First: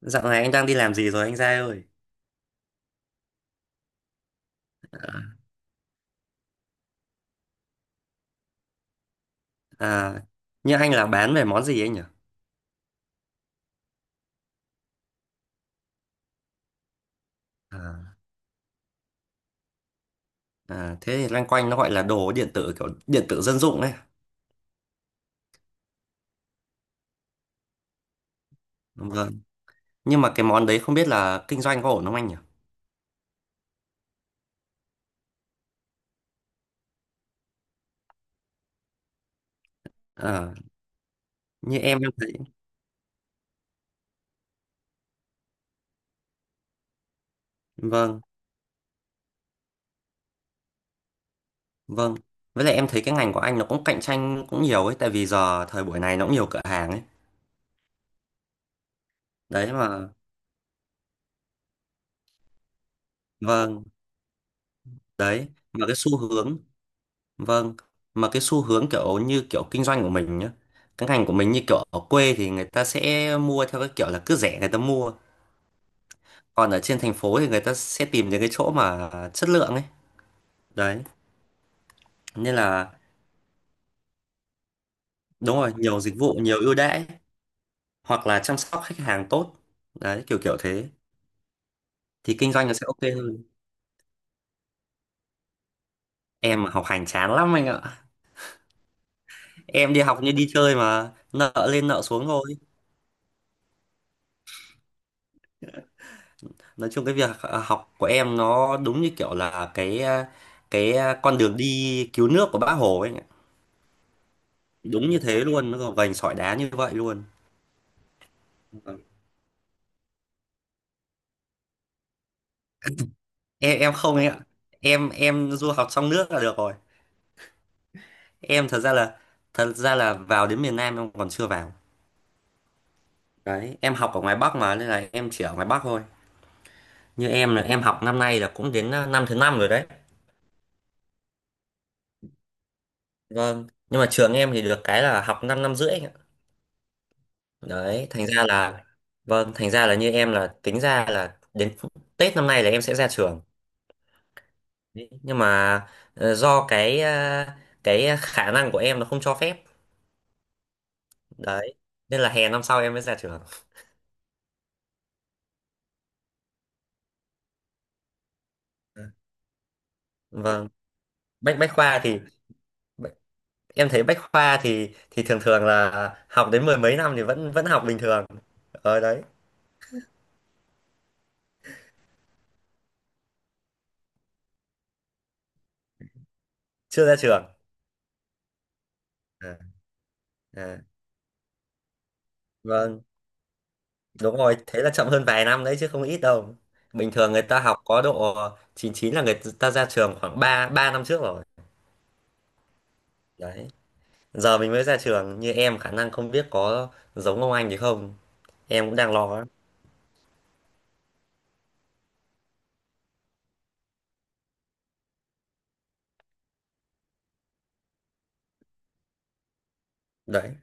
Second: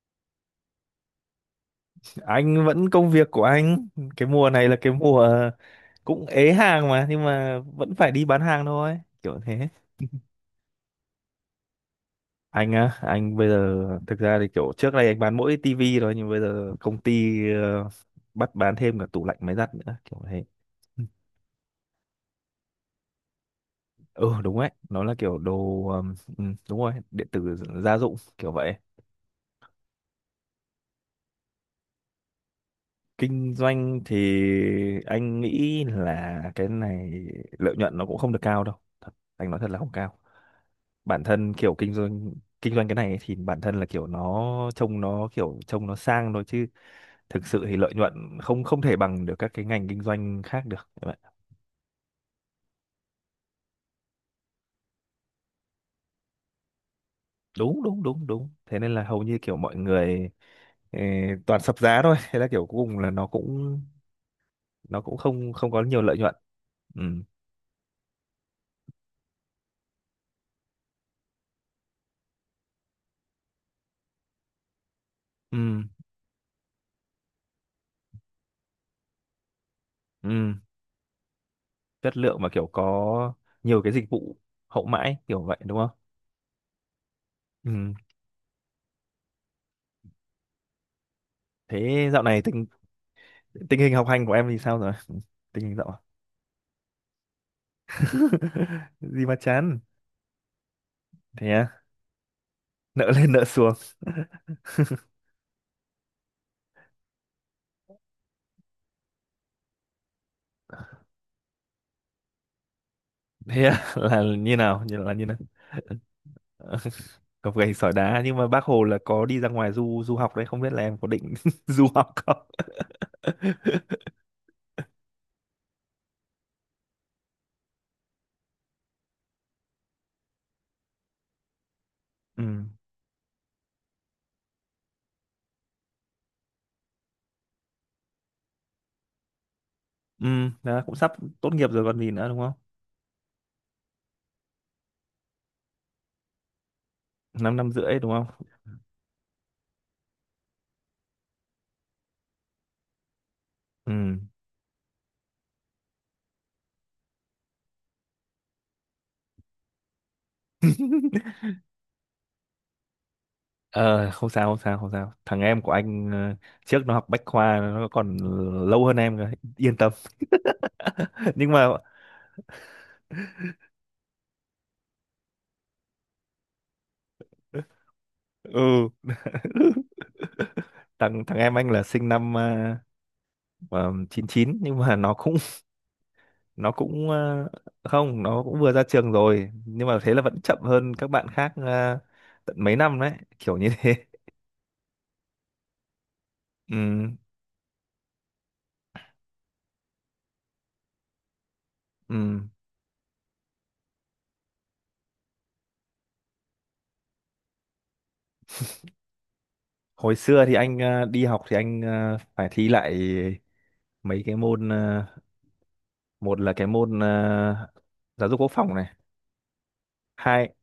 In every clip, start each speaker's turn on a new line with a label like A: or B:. A: Dạo này anh đang đi làm gì rồi anh Giai ơi?
B: Anh vẫn công việc của anh. Cái mùa này là cái mùa cũng ế hàng mà, nhưng mà vẫn phải đi bán hàng thôi kiểu thế.
A: À, như anh là bán về món gì anh nhỉ?
B: Anh á, anh bây giờ thực ra thì kiểu trước đây anh bán mỗi tivi thôi, nhưng bây giờ công ty
A: À,
B: bắt bán thêm cả tủ lạnh, máy giặt nữa kiểu thế.
A: à, thế thì loanh quanh nó gọi là đồ điện tử kiểu điện tử dân dụng ấy.
B: Ừ đúng đấy, nó là kiểu đồ đúng rồi, điện tử gia dụng kiểu vậy.
A: Đúng rồi. Nhưng mà cái món đấy không biết là kinh doanh có ổn không anh nhỉ?
B: Kinh doanh thì anh nghĩ là cái này lợi nhuận nó cũng không được cao đâu. Thật, anh nói thật là không cao.
A: À,
B: Bản thân kiểu
A: như
B: kinh
A: em thấy,
B: doanh, kinh doanh cái này ấy, thì bản thân là kiểu nó trông, nó kiểu trông nó sang thôi, chứ thực sự thì lợi nhuận
A: vâng,
B: không không thể bằng được các cái ngành kinh doanh khác được các bạn.
A: vâng. Với lại em thấy cái ngành của anh nó cũng cạnh tranh cũng nhiều ấy, tại vì giờ thời buổi này nó cũng nhiều cửa hàng ấy.
B: Đúng đúng đúng đúng, thế nên là hầu như kiểu
A: Đấy
B: mọi
A: mà,
B: người ờ, toàn sập giá thôi, thế là kiểu cuối cùng là nó cũng,
A: vâng,
B: nó cũng
A: đấy.
B: không không có
A: Mà cái
B: nhiều
A: xu
B: lợi nhuận.
A: hướng
B: Ừ.
A: Vâng, mà cái xu hướng kiểu như kiểu kinh doanh của mình nhá, cái ngành của mình như kiểu ở quê thì người ta sẽ mua theo cái kiểu là cứ rẻ người ta mua,
B: Ừ.
A: còn ở trên thành phố thì người ta sẽ tìm những cái chỗ mà chất lượng ấy.
B: Ừ,
A: Đấy,
B: chất lượng mà
A: nên
B: kiểu
A: là
B: có nhiều cái dịch vụ hậu mãi kiểu
A: đúng
B: vậy,
A: rồi,
B: đúng không?
A: nhiều dịch vụ, nhiều ưu đãi
B: Ừ.
A: hoặc là chăm sóc khách hàng tốt. Đấy, kiểu kiểu thế
B: thế dạo
A: thì
B: này
A: kinh
B: tình
A: doanh nó sẽ ok hơn.
B: tình hình học hành của em thì sao rồi? Ừ, tình hình dạo…
A: Em mà học hành chán lắm anh ạ.
B: Gì mà chán?
A: Em đi học như đi chơi mà
B: Thế
A: nợ
B: à?
A: lên nợ xuống thôi.
B: Nợ lên nợ xuống?
A: Nói chung cái việc học của em nó đúng như kiểu là cái con đường đi cứu nước của Bác Hồ ấy anh ạ.
B: Thế à? Là như nào, như
A: Đúng
B: là
A: như
B: như nào?
A: thế luôn, nó gồng gành sỏi đá như
B: Ờ,
A: vậy luôn.
B: cọc gạch sỏi đá, nhưng mà bác Hồ là có đi ra ngoài du du học đấy, không biết là em có định du học không?
A: Em không ấy ạ. Em du học trong nước là được rồi. em thật ra là Thật ra là vào đến miền Nam em còn chưa vào.
B: Ừ.
A: Đấy em học ở ngoài Bắc mà nên là em chỉ ở ngoài Bắc thôi. Như em là em học năm nay là cũng đến năm thứ năm rồi đấy.
B: Ừ. Đó, cũng sắp tốt nghiệp rồi còn gì nữa, đúng không?
A: Vâng, nhưng mà trường em thì được cái là học 5 năm năm rưỡi
B: Năm năm rưỡi
A: đấy,
B: đúng
A: thành ra
B: không?
A: là vâng, thành ra là như em là tính ra là đến Tết năm nay là em sẽ ra trường.
B: Ừ.
A: Đấy, nhưng mà do cái khả năng của em nó không cho phép. Đấy nên là hè năm sau em mới ra trường.
B: Ờ không sao, không sao, không sao, thằng em của anh trước nó học bách khoa, nó còn lâu hơn em rồi, yên tâm.
A: Vâng.
B: Nhưng
A: bách
B: mà…
A: bách khoa thì bách- em thấy bách khoa thì thường thường là học đến mười mấy năm thì vẫn vẫn học bình thường
B: Ừ.
A: ở đấy,
B: thằng thằng em anh là sinh năm 99, nhưng mà nó cũng, nó
A: chưa
B: cũng
A: ra trường
B: không, nó cũng vừa ra trường rồi,
A: à,
B: nhưng mà thế là vẫn chậm
A: à.
B: hơn các bạn khác tận mấy năm
A: Vâng.
B: đấy, kiểu như thế.
A: Đúng rồi, thế là chậm hơn vài năm đấy chứ không ít đâu.
B: Ừ,
A: Bình thường người ta học có độ 99 là người ta ra trường khoảng 3 3 năm trước rồi.
B: ừ.
A: Đấy. Giờ mình mới ra trường như em khả năng không biết có giống ông anh thì không. Em cũng đang lo lắm.
B: Hồi xưa thì anh đi học thì anh phải thi lại mấy cái môn một là cái môn giáo dục quốc phòng này, hai,
A: Đấy.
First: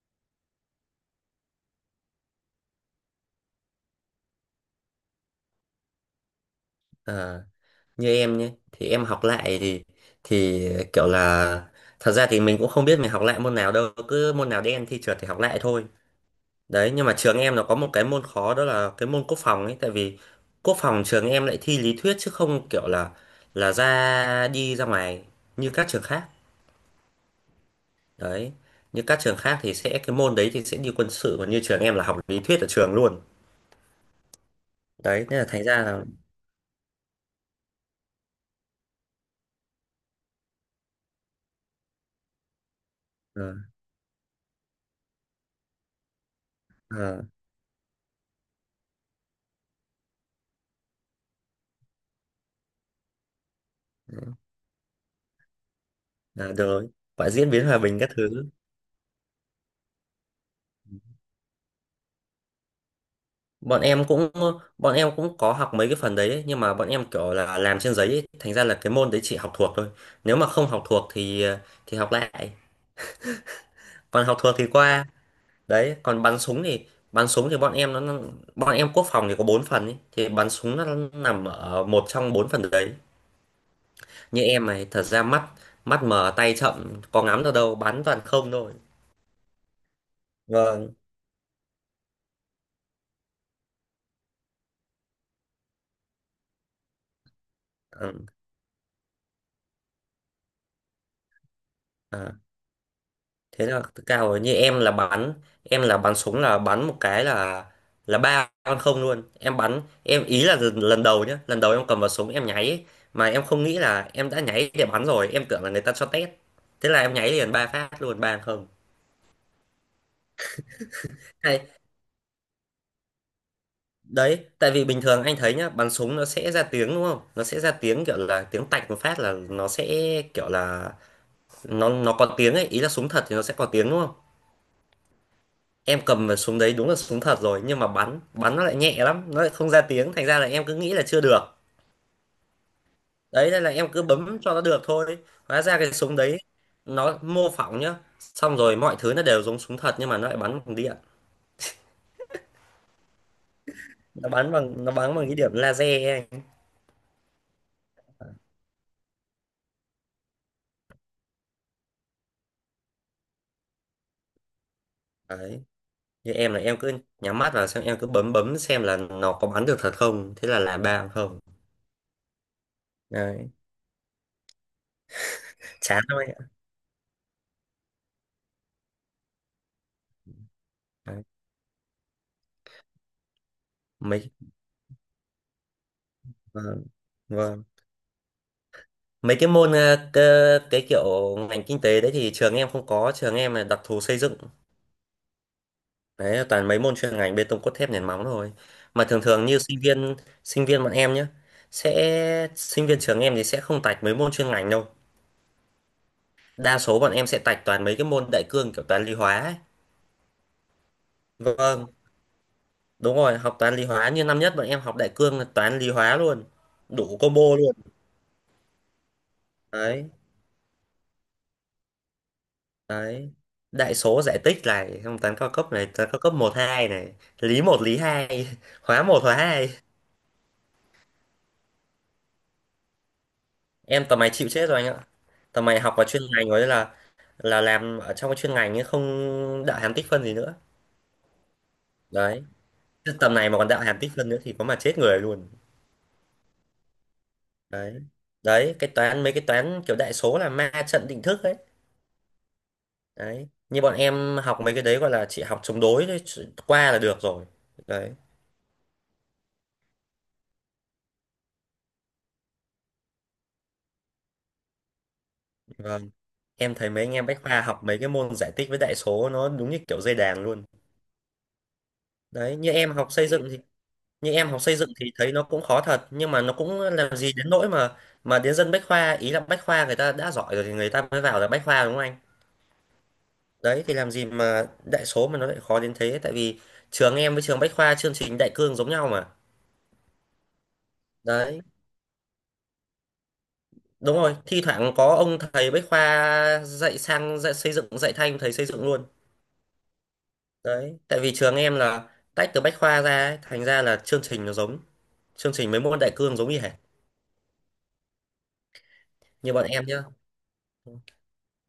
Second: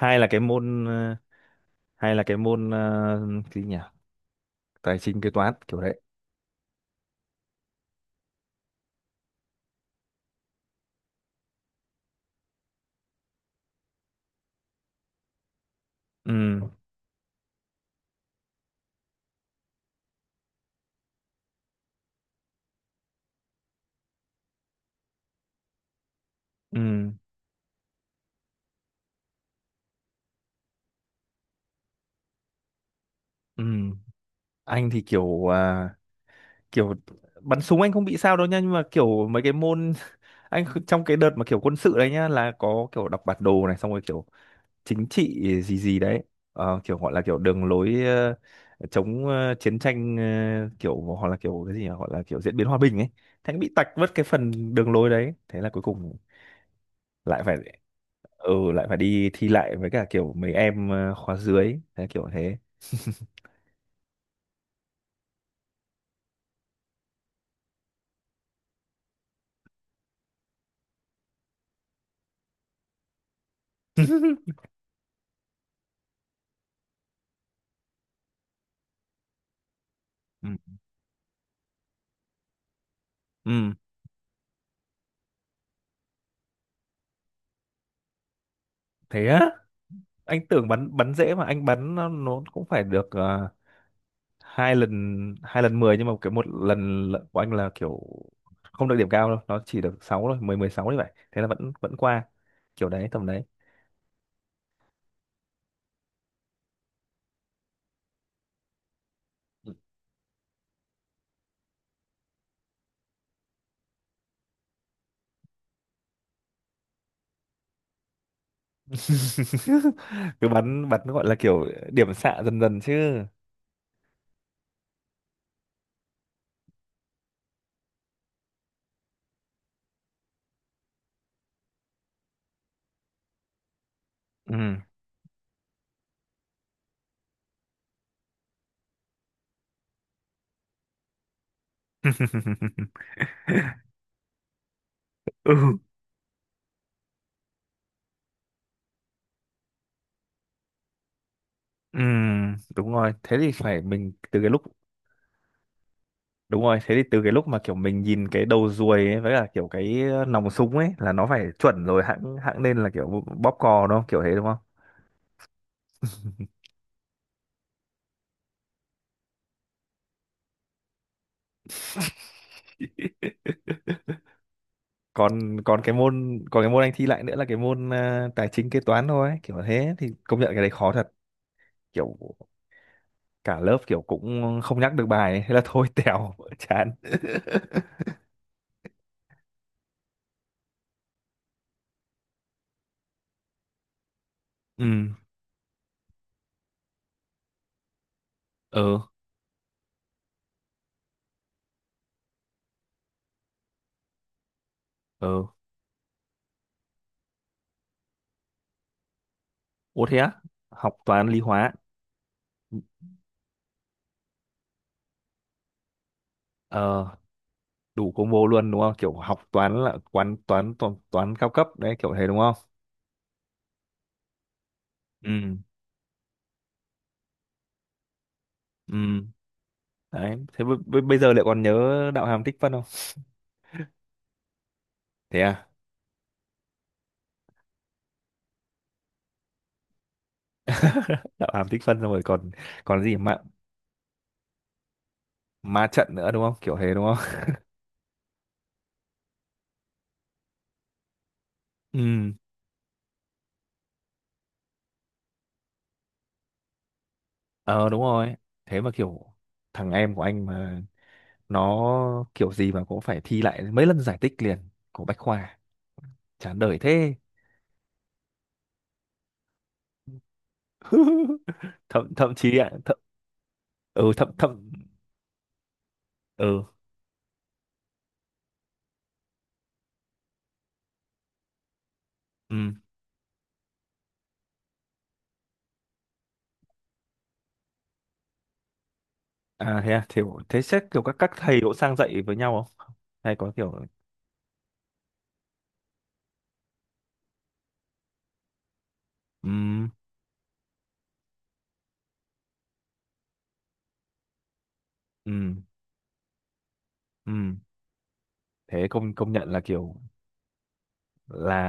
B: hai là cái môn hai là cái môn cái gì nhỉ, tài chính kế toán kiểu đấy.
A: À, như em nhé, thì em học lại thì kiểu là, thật ra thì mình cũng không biết mình học lại môn nào đâu, cứ môn nào đen thi trượt thì học lại thôi.
B: Ừ.
A: Đấy, nhưng mà trường em nó có một cái môn khó, đó là cái môn quốc phòng ấy, tại vì quốc phòng trường em lại thi lý thuyết chứ không kiểu là ra đi ra ngoài như các trường khác.
B: Ừ.
A: Đấy, như các trường khác thì sẽ cái môn đấy thì sẽ đi quân sự, còn như trường em là học lý thuyết ở trường luôn.
B: Ừ, anh thì
A: Đấy, nên là
B: kiểu
A: thành ra
B: à,
A: là
B: kiểu bắn súng anh không bị sao đâu nha, nhưng mà kiểu mấy cái môn… Anh trong cái đợt mà kiểu quân sự đấy nhá, là có kiểu đọc bản
A: ờ,
B: đồ này, xong rồi kiểu chính trị gì gì đấy. Ờ, kiểu gọi là
A: ờ,
B: kiểu đường lối chống chiến tranh, kiểu hoặc là kiểu cái gì nhỉ? Gọi là kiểu diễn biến hòa bình ấy. Thế anh bị tạch mất cái phần đường lối đấy, thế là cuối cùng
A: ờ, được rồi, phải
B: lại
A: diễn
B: phải…
A: biến hòa bình các thứ.
B: Ừ, lại phải đi thi lại với cả kiểu mấy em khóa dưới, thế kiểu thế.
A: Bọn em cũng bọn em cũng có học mấy cái phần đấy ấy, nhưng mà bọn em kiểu là làm trên giấy ấy, thành ra là cái môn đấy chỉ học thuộc thôi. Nếu mà không học thuộc thì thì học lại. Còn học thuộc thì qua. Đấy còn bắn súng thì, bắn súng thì bọn em nó bọn em quốc phòng thì có 4 phần ý. Thì
B: Ừ,
A: bắn súng nó nằm ở một trong 4 phần đấy.
B: ừ.
A: Như em này thật ra mắt mắt mờ tay chậm, có ngắm được đâu, bắn toàn không thôi.
B: Thế á? Anh tưởng
A: Vâng.
B: bắn, bắn dễ mà anh bắn nó cũng phải được hai lần, hai lần mười, nhưng mà cái một lần lận của anh là kiểu
A: Ừ.
B: không được điểm cao đâu, nó chỉ được sáu thôi, mười mười sáu như vậy, thế là vẫn vẫn qua
A: À.
B: kiểu đấy tầm đấy.
A: Thế là cao rồi, như em là bắn một cái là ba con không luôn, em bắn em ý là lần lần đầu nhá, lần đầu em cầm vào súng em nháy ấy. Mà em không nghĩ là em đã nháy để bắn rồi, em tưởng là người ta cho test, thế là em nháy liền 3 phát luôn, ba không.
B: Cứ bắn bắn gọi là kiểu
A: Hay
B: điểm xạ dần dần chứ.
A: đấy, tại vì bình thường anh thấy nhá, bắn súng nó sẽ ra tiếng đúng không, nó sẽ ra tiếng kiểu là tiếng tạch một phát là nó sẽ kiểu là nó có tiếng ấy, ý là súng thật thì nó sẽ có tiếng đúng không.
B: Ừ.
A: Em cầm vào súng đấy đúng là súng thật rồi, nhưng mà bắn bắn nó lại nhẹ lắm, nó lại không ra tiếng, thành ra là em cứ nghĩ là chưa được, đấy nên là em cứ bấm cho nó được thôi. Hóa
B: Ừ.
A: ra cái súng đấy nó mô phỏng nhá, xong rồi mọi thứ nó đều giống súng thật nhưng mà nó lại bắn bằng điện,
B: Ừ, đúng rồi, thế thì phải mình từ cái lúc…
A: nó bắn bằng cái điểm laser ấy
B: Đúng rồi, thế thì từ cái lúc mà kiểu mình nhìn cái đầu ruồi ấy, với cả kiểu cái nòng súng ấy là nó phải chuẩn rồi, hãng hãng nên là kiểu bóp cò đúng không? Kiểu thế đúng không?
A: anh. Đấy, như em là em cứ nhắm mắt vào xem, em cứ bấm bấm xem là nó có bắn được thật không, thế là ba không. Đấy,
B: Còn còn cái
A: chán thôi
B: môn,
A: ạ.
B: còn cái môn anh thi lại nữa là cái môn à, tài chính kế toán thôi ấy, kiểu thế, thì công nhận cái đấy khó thật,
A: Đấy.
B: kiểu cả lớp kiểu
A: Mấy,
B: cũng không nhắc được bài ấy. Thế là thôi tèo.
A: vâng,
B: Chán.
A: vâng, mấy cái môn cái kiểu ngành kinh tế đấy thì trường em không có, trường em là đặc thù xây dựng,
B: Ừ,
A: đấy là toàn mấy môn chuyên ngành bê tông cốt thép nền móng thôi,
B: ừ,
A: mà thường thường như sinh viên, sinh viên bọn em nhé sẽ sinh viên trường em thì sẽ không tạch mấy môn chuyên ngành đâu,
B: ừ.
A: đa số bọn em sẽ tạch toàn mấy cái môn đại cương kiểu toán lý hóa ấy.
B: Ủa thế á? Học toán lý hóa.
A: Vâng, đúng rồi, học toán lý hóa, như năm nhất bọn em học đại cương là toán lý hóa luôn,
B: Ờ,
A: đủ combo luôn.
B: đủ combo luôn đúng không? Kiểu học toán là
A: Đấy,
B: quán toán toán, toán cao cấp đấy kiểu thế đúng không?
A: đấy, đại số giải tích này, xong toán cao
B: Ừ.
A: cấp này, toán cao cấp một hai này, lý một lý hai hóa một
B: Ừ.
A: hóa hai.
B: Đấy thế bây giờ lại còn nhớ đạo hàm tích phân không?
A: Em tầm này chịu chết rồi anh ạ,
B: Thế
A: tầm
B: à?
A: này học vào chuyên ngành rồi là làm ở trong cái chuyên ngành ấy, không đạo hàm tích phân gì nữa
B: Đạo hàm tích phân xong rồi
A: đấy.
B: còn, còn
A: Chứ
B: gì
A: tầm
B: ma,
A: này mà còn đạo hàm tích phân nữa thì có mà chết người luôn.
B: ma trận nữa đúng không, kiểu thế đúng không?
A: Đấy, đấy cái toán, mấy cái toán kiểu đại số là ma trận định thức ấy.
B: Ừ.
A: Đấy, như bọn em học mấy cái đấy gọi là chỉ học chống đối thôi, qua là được rồi
B: Ờ đúng
A: đấy.
B: rồi. Thế mà kiểu thằng em của anh mà nó kiểu gì mà cũng phải thi lại mấy lần giải tích liền, của Bách Khoa.
A: Vâng.
B: Chán
A: Em
B: đời
A: thấy mấy anh
B: thế.
A: em bách khoa học mấy cái môn giải tích với đại số nó đúng như kiểu dây đàn luôn
B: thậm thậm
A: đấy,
B: chí ạ, thậm… Ừ thậm
A: như em học
B: thậm
A: xây dựng thì thấy nó cũng khó thật nhưng mà nó
B: Ừ.
A: cũng làm gì đến nỗi mà đến dân bách khoa, ý là bách khoa người ta đã giỏi rồi thì người ta mới vào là bách khoa đúng không anh,
B: Ừ.
A: đấy thì làm gì mà đại số mà nó lại khó đến thế, tại vì trường em với trường bách khoa chương trình đại cương giống nhau mà.
B: À thế à? Thế thế xét kiểu các thầy
A: Đấy,
B: cũng sang dạy với nhau không, hay có kiểu…
A: đúng rồi, thi thoảng có ông thầy bách khoa dạy sang dạy xây dựng, dạy thanh thầy xây dựng luôn.
B: Ừ.
A: Đấy, tại vì trường em là tách từ bách khoa ra ấy, thành ra là chương trình nó giống, chương
B: Ừ.
A: trình mấy môn đại cương giống như hệt.
B: Ừ, thế công công nhận
A: Như
B: là
A: bọn em
B: kiểu
A: nhá,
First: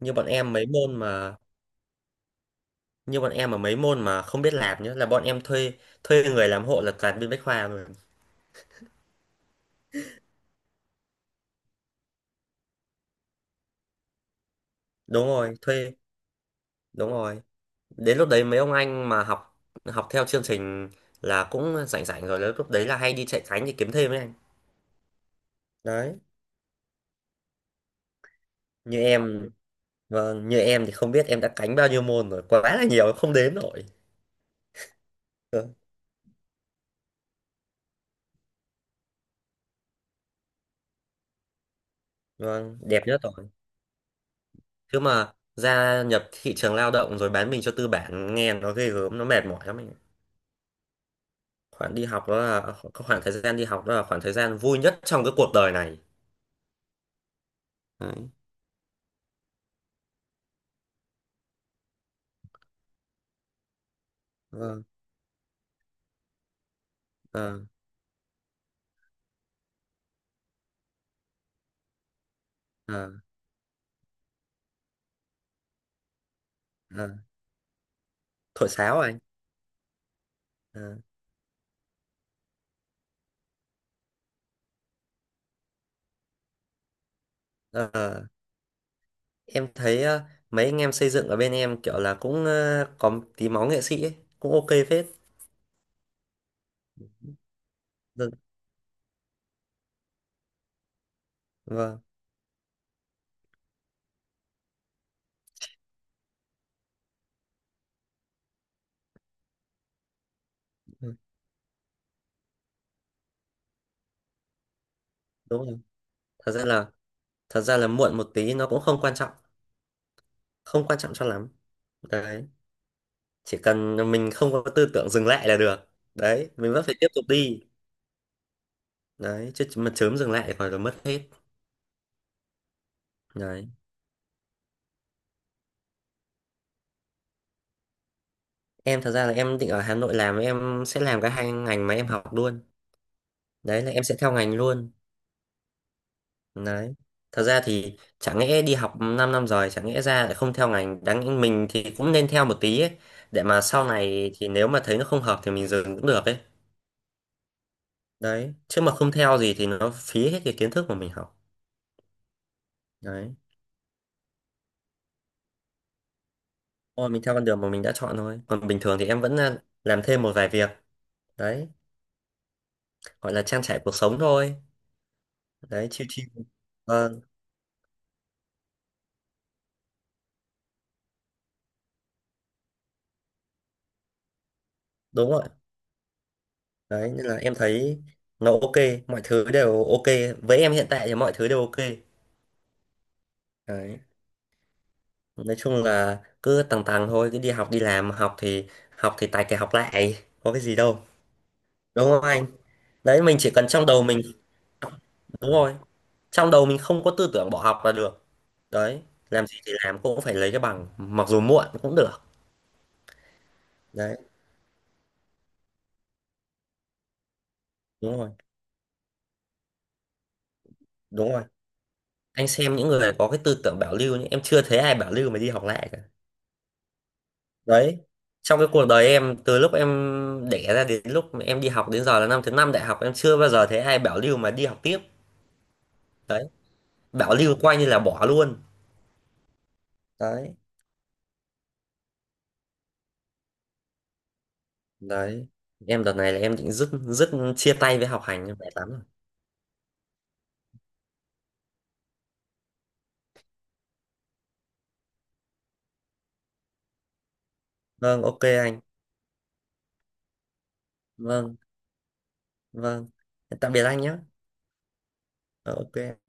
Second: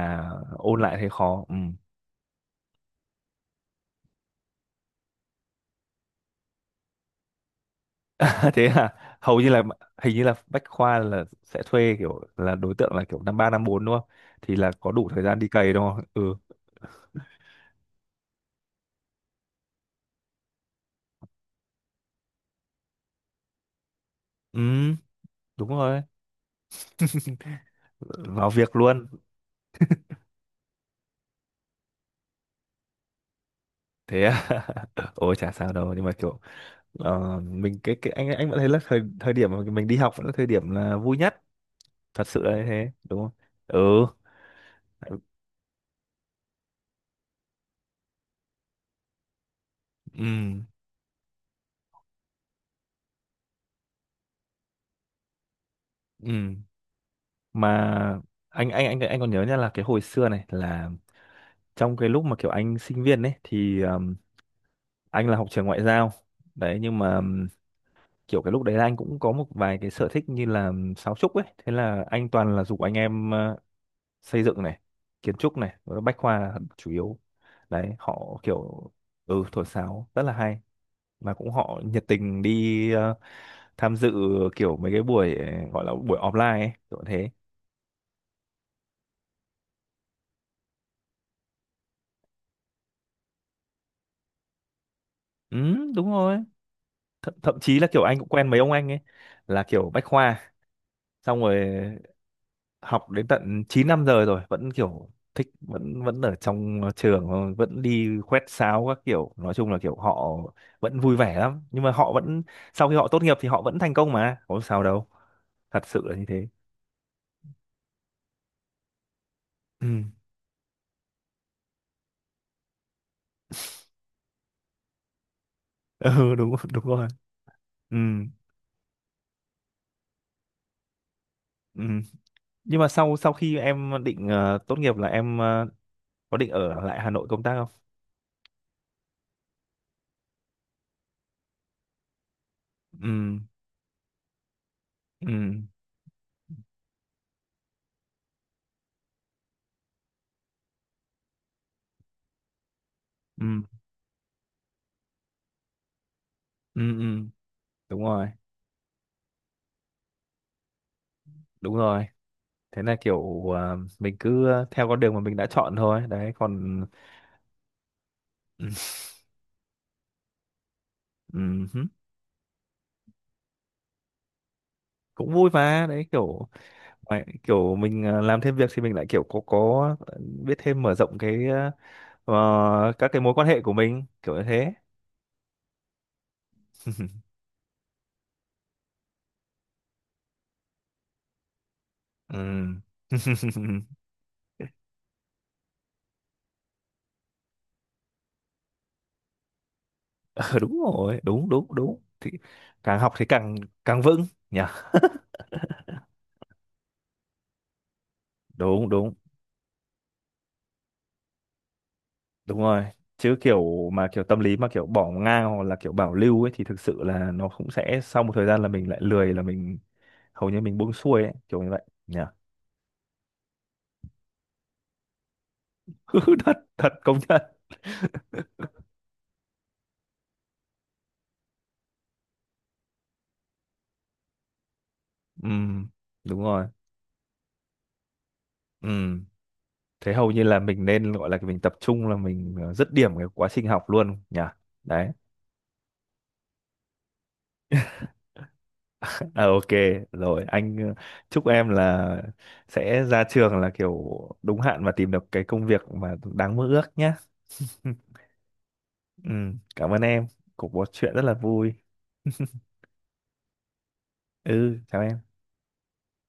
A: như bọn em mấy
B: ôn lại
A: môn
B: thấy
A: mà
B: khó. Ừ.
A: như bọn em mà mấy môn mà không biết làm nhá là bọn em thuê thuê người làm hộ là toàn bên bách khoa rồi.
B: Thế à? Hầu như là, hình như là bách khoa là sẽ thuê kiểu là đối tượng là kiểu năm ba năm bốn đúng không, thì là có đủ thời
A: Đúng
B: gian đi
A: rồi,
B: cày đúng không? Ừ.
A: đúng rồi, đến lúc đấy mấy ông anh mà học học theo chương trình là cũng rảnh rảnh rồi, lúc đấy là hay đi chạy cánh để kiếm thêm ấy anh.
B: Ừ đúng rồi,
A: Đấy,
B: vào việc
A: như
B: luôn.
A: em, vâng, như em thì không biết em đã cánh bao nhiêu môn rồi, quá là nhiều không đếm nổi.
B: Thế à? Ôi chả sao
A: Vâng,
B: đâu, nhưng mà kiểu mình cái anh vẫn thấy là thời thời điểm mà mình đi học vẫn là thời điểm là vui nhất, thật sự là như
A: vâng,
B: thế
A: đẹp nhất
B: đúng không?
A: rồi.
B: Ừ.
A: Chứ mà gia nhập thị trường lao động rồi bán mình cho tư bản nghe nó ghê gớm, nó mệt mỏi lắm ấy.
B: Ừ.
A: Khoảng đi học đó là cái khoảng thời gian đi học đó là khoảng thời gian vui nhất trong cái cuộc đời này
B: Ừ mà
A: đấy.
B: anh còn nhớ nha, là cái hồi xưa này là trong cái lúc mà kiểu anh sinh viên ấy thì
A: Vâng.
B: anh là học trường ngoại giao đấy, nhưng mà
A: ờ
B: kiểu cái lúc đấy là anh cũng có một vài cái sở thích như là sáo trúc ấy, thế là anh toàn là giục anh
A: ờ
B: em xây dựng này, kiến trúc này, rồi bách khoa là chủ
A: ờ
B: yếu đấy, họ
A: Thổi
B: kiểu…
A: sáo à anh?
B: Ừ, thổi sáo rất là hay,
A: ờ
B: mà cũng họ nhiệt tình đi tham dự kiểu mấy cái buổi gọi là buổi offline ấy, kiểu thế.
A: ờ. Ờ. Em thấy, mấy anh em xây dựng ở bên em kiểu là cũng có tí máu nghệ sĩ ấy, cũng ok phết.
B: Ừ đúng rồi. Th thậm chí là kiểu anh cũng
A: Vâng.
B: quen mấy ông anh ấy là kiểu bách khoa, xong rồi
A: Vâng.
B: học đến tận 9 năm giờ rồi vẫn kiểu thích, vẫn vẫn ở trong trường thôi, vẫn đi quét sáo các kiểu, nói chung là kiểu họ vẫn vui
A: Ừ,
B: vẻ lắm, nhưng mà họ vẫn, sau khi họ tốt nghiệp thì họ vẫn thành công mà có sao đâu,
A: đúng rồi.
B: thật sự là như thế.
A: Thật ra là muộn một tí nó cũng không quan trọng,
B: Ừ,
A: không quan trọng cho lắm đấy. Chỉ cần mình không có tư tưởng dừng lại là được,
B: ừ
A: đấy
B: đúng
A: mình vẫn
B: đúng
A: phải
B: rồi.
A: tiếp tục đi,
B: Ừ,
A: đấy chứ mà chớm dừng lại còn là mất hết.
B: ừ. Nhưng mà sau, sau khi
A: Đấy,
B: em định tốt nghiệp là em có định ở lại Hà Nội công tác không?
A: em thật ra là em định ở Hà Nội làm, em sẽ làm cả hai ngành mà em học luôn,
B: Ừ,
A: đấy là em sẽ theo ngành luôn.
B: ừ,
A: Đấy, thật ra thì chẳng lẽ đi học 5 năm rồi chẳng lẽ ra lại không theo ngành, đáng lẽ mình thì cũng nên theo một tí ấy, để mà
B: ừ,
A: sau này thì nếu mà thấy nó không hợp thì mình dừng cũng được ấy.
B: ừ, ừ. Đúng rồi.
A: Đấy chứ mà không theo gì thì nó phí hết cái kiến thức mà mình học.
B: Đúng rồi, thế là
A: Đấy,
B: kiểu à, mình cứ theo con đường mà mình đã chọn thôi đấy, còn…
A: thôi mình theo con đường mà mình đã chọn thôi. Còn
B: Ừ,
A: bình thường thì em vẫn làm thêm một vài việc.
B: ừ,
A: Đấy,
B: hứ,
A: gọi là trang trải cuộc sống thôi.
B: cũng vui mà
A: Đấy,
B: đấy
A: chill chill.
B: kiểu
A: Ờ,
B: ngoài- kiểu mình à, làm thêm việc thì mình lại kiểu có biết thêm, mở rộng cái à, ờ, các cái mối quan hệ của mình kiểu như thế.
A: đúng rồi. Đấy, nên là em thấy nó ok. Mọi thứ đều ok. Với em hiện tại thì mọi thứ đều ok.
B: Ừ.
A: Đấy, nói chung là cứ tầng tầng thôi, cứ đi học, đi làm. Học thì tài kẻ học lại, có
B: Ờ,
A: cái gì
B: đúng
A: đâu.
B: rồi đúng đúng đúng,
A: Đúng không
B: thì
A: anh?
B: càng học
A: Đấy,
B: thì
A: mình chỉ
B: càng,
A: cần trong
B: càng
A: đầu mình.
B: vững nhỉ.
A: Đúng rồi. Trong đầu mình không có tư tưởng bỏ học là được.
B: Đúng
A: Đấy,
B: đúng
A: làm gì thì làm cũng phải lấy cái bằng, mặc dù muộn cũng được.
B: đúng rồi. Chứ kiểu mà
A: Đấy.
B: kiểu tâm lý mà kiểu bỏ ngang hoặc là kiểu bảo lưu ấy, thì thực sự là nó cũng sẽ
A: Đúng
B: sau
A: rồi,
B: một thời gian là mình lại lười, là mình hầu như mình buông xuôi ấy,
A: đúng rồi,
B: kiểu như vậy nhỉ.
A: anh xem những người có cái tư tưởng bảo lưu nhé, em chưa thấy ai bảo lưu mà đi học lại cả
B: Thật thật công nhận.
A: đấy. Trong cái cuộc đời em từ lúc em đẻ ra đến lúc mà em đi học đến giờ là năm thứ năm đại học, em chưa bao giờ thấy ai bảo lưu mà đi học tiếp,
B: Ừm, đúng
A: đấy
B: rồi.
A: bảo lưu coi như là bỏ luôn
B: Ừm, thế hầu như
A: đấy.
B: là mình nên gọi là mình tập trung là mình dứt điểm cái quá trình học luôn nhỉ. Đấy.
A: Đấy, em đợt này là em định dứt dứt chia tay với học hành, em mệt lắm rồi.
B: À, ok rồi anh chúc em là sẽ ra trường là kiểu đúng hạn và tìm được cái công việc mà đáng mơ ước nhé.
A: Vâng, ok anh.
B: Cảm ơn em, cuộc trò chuyện rất là
A: Vâng,
B: vui.
A: vâng, tạm biệt anh nhé.
B: Ừ chào em.
A: Ờ, ok.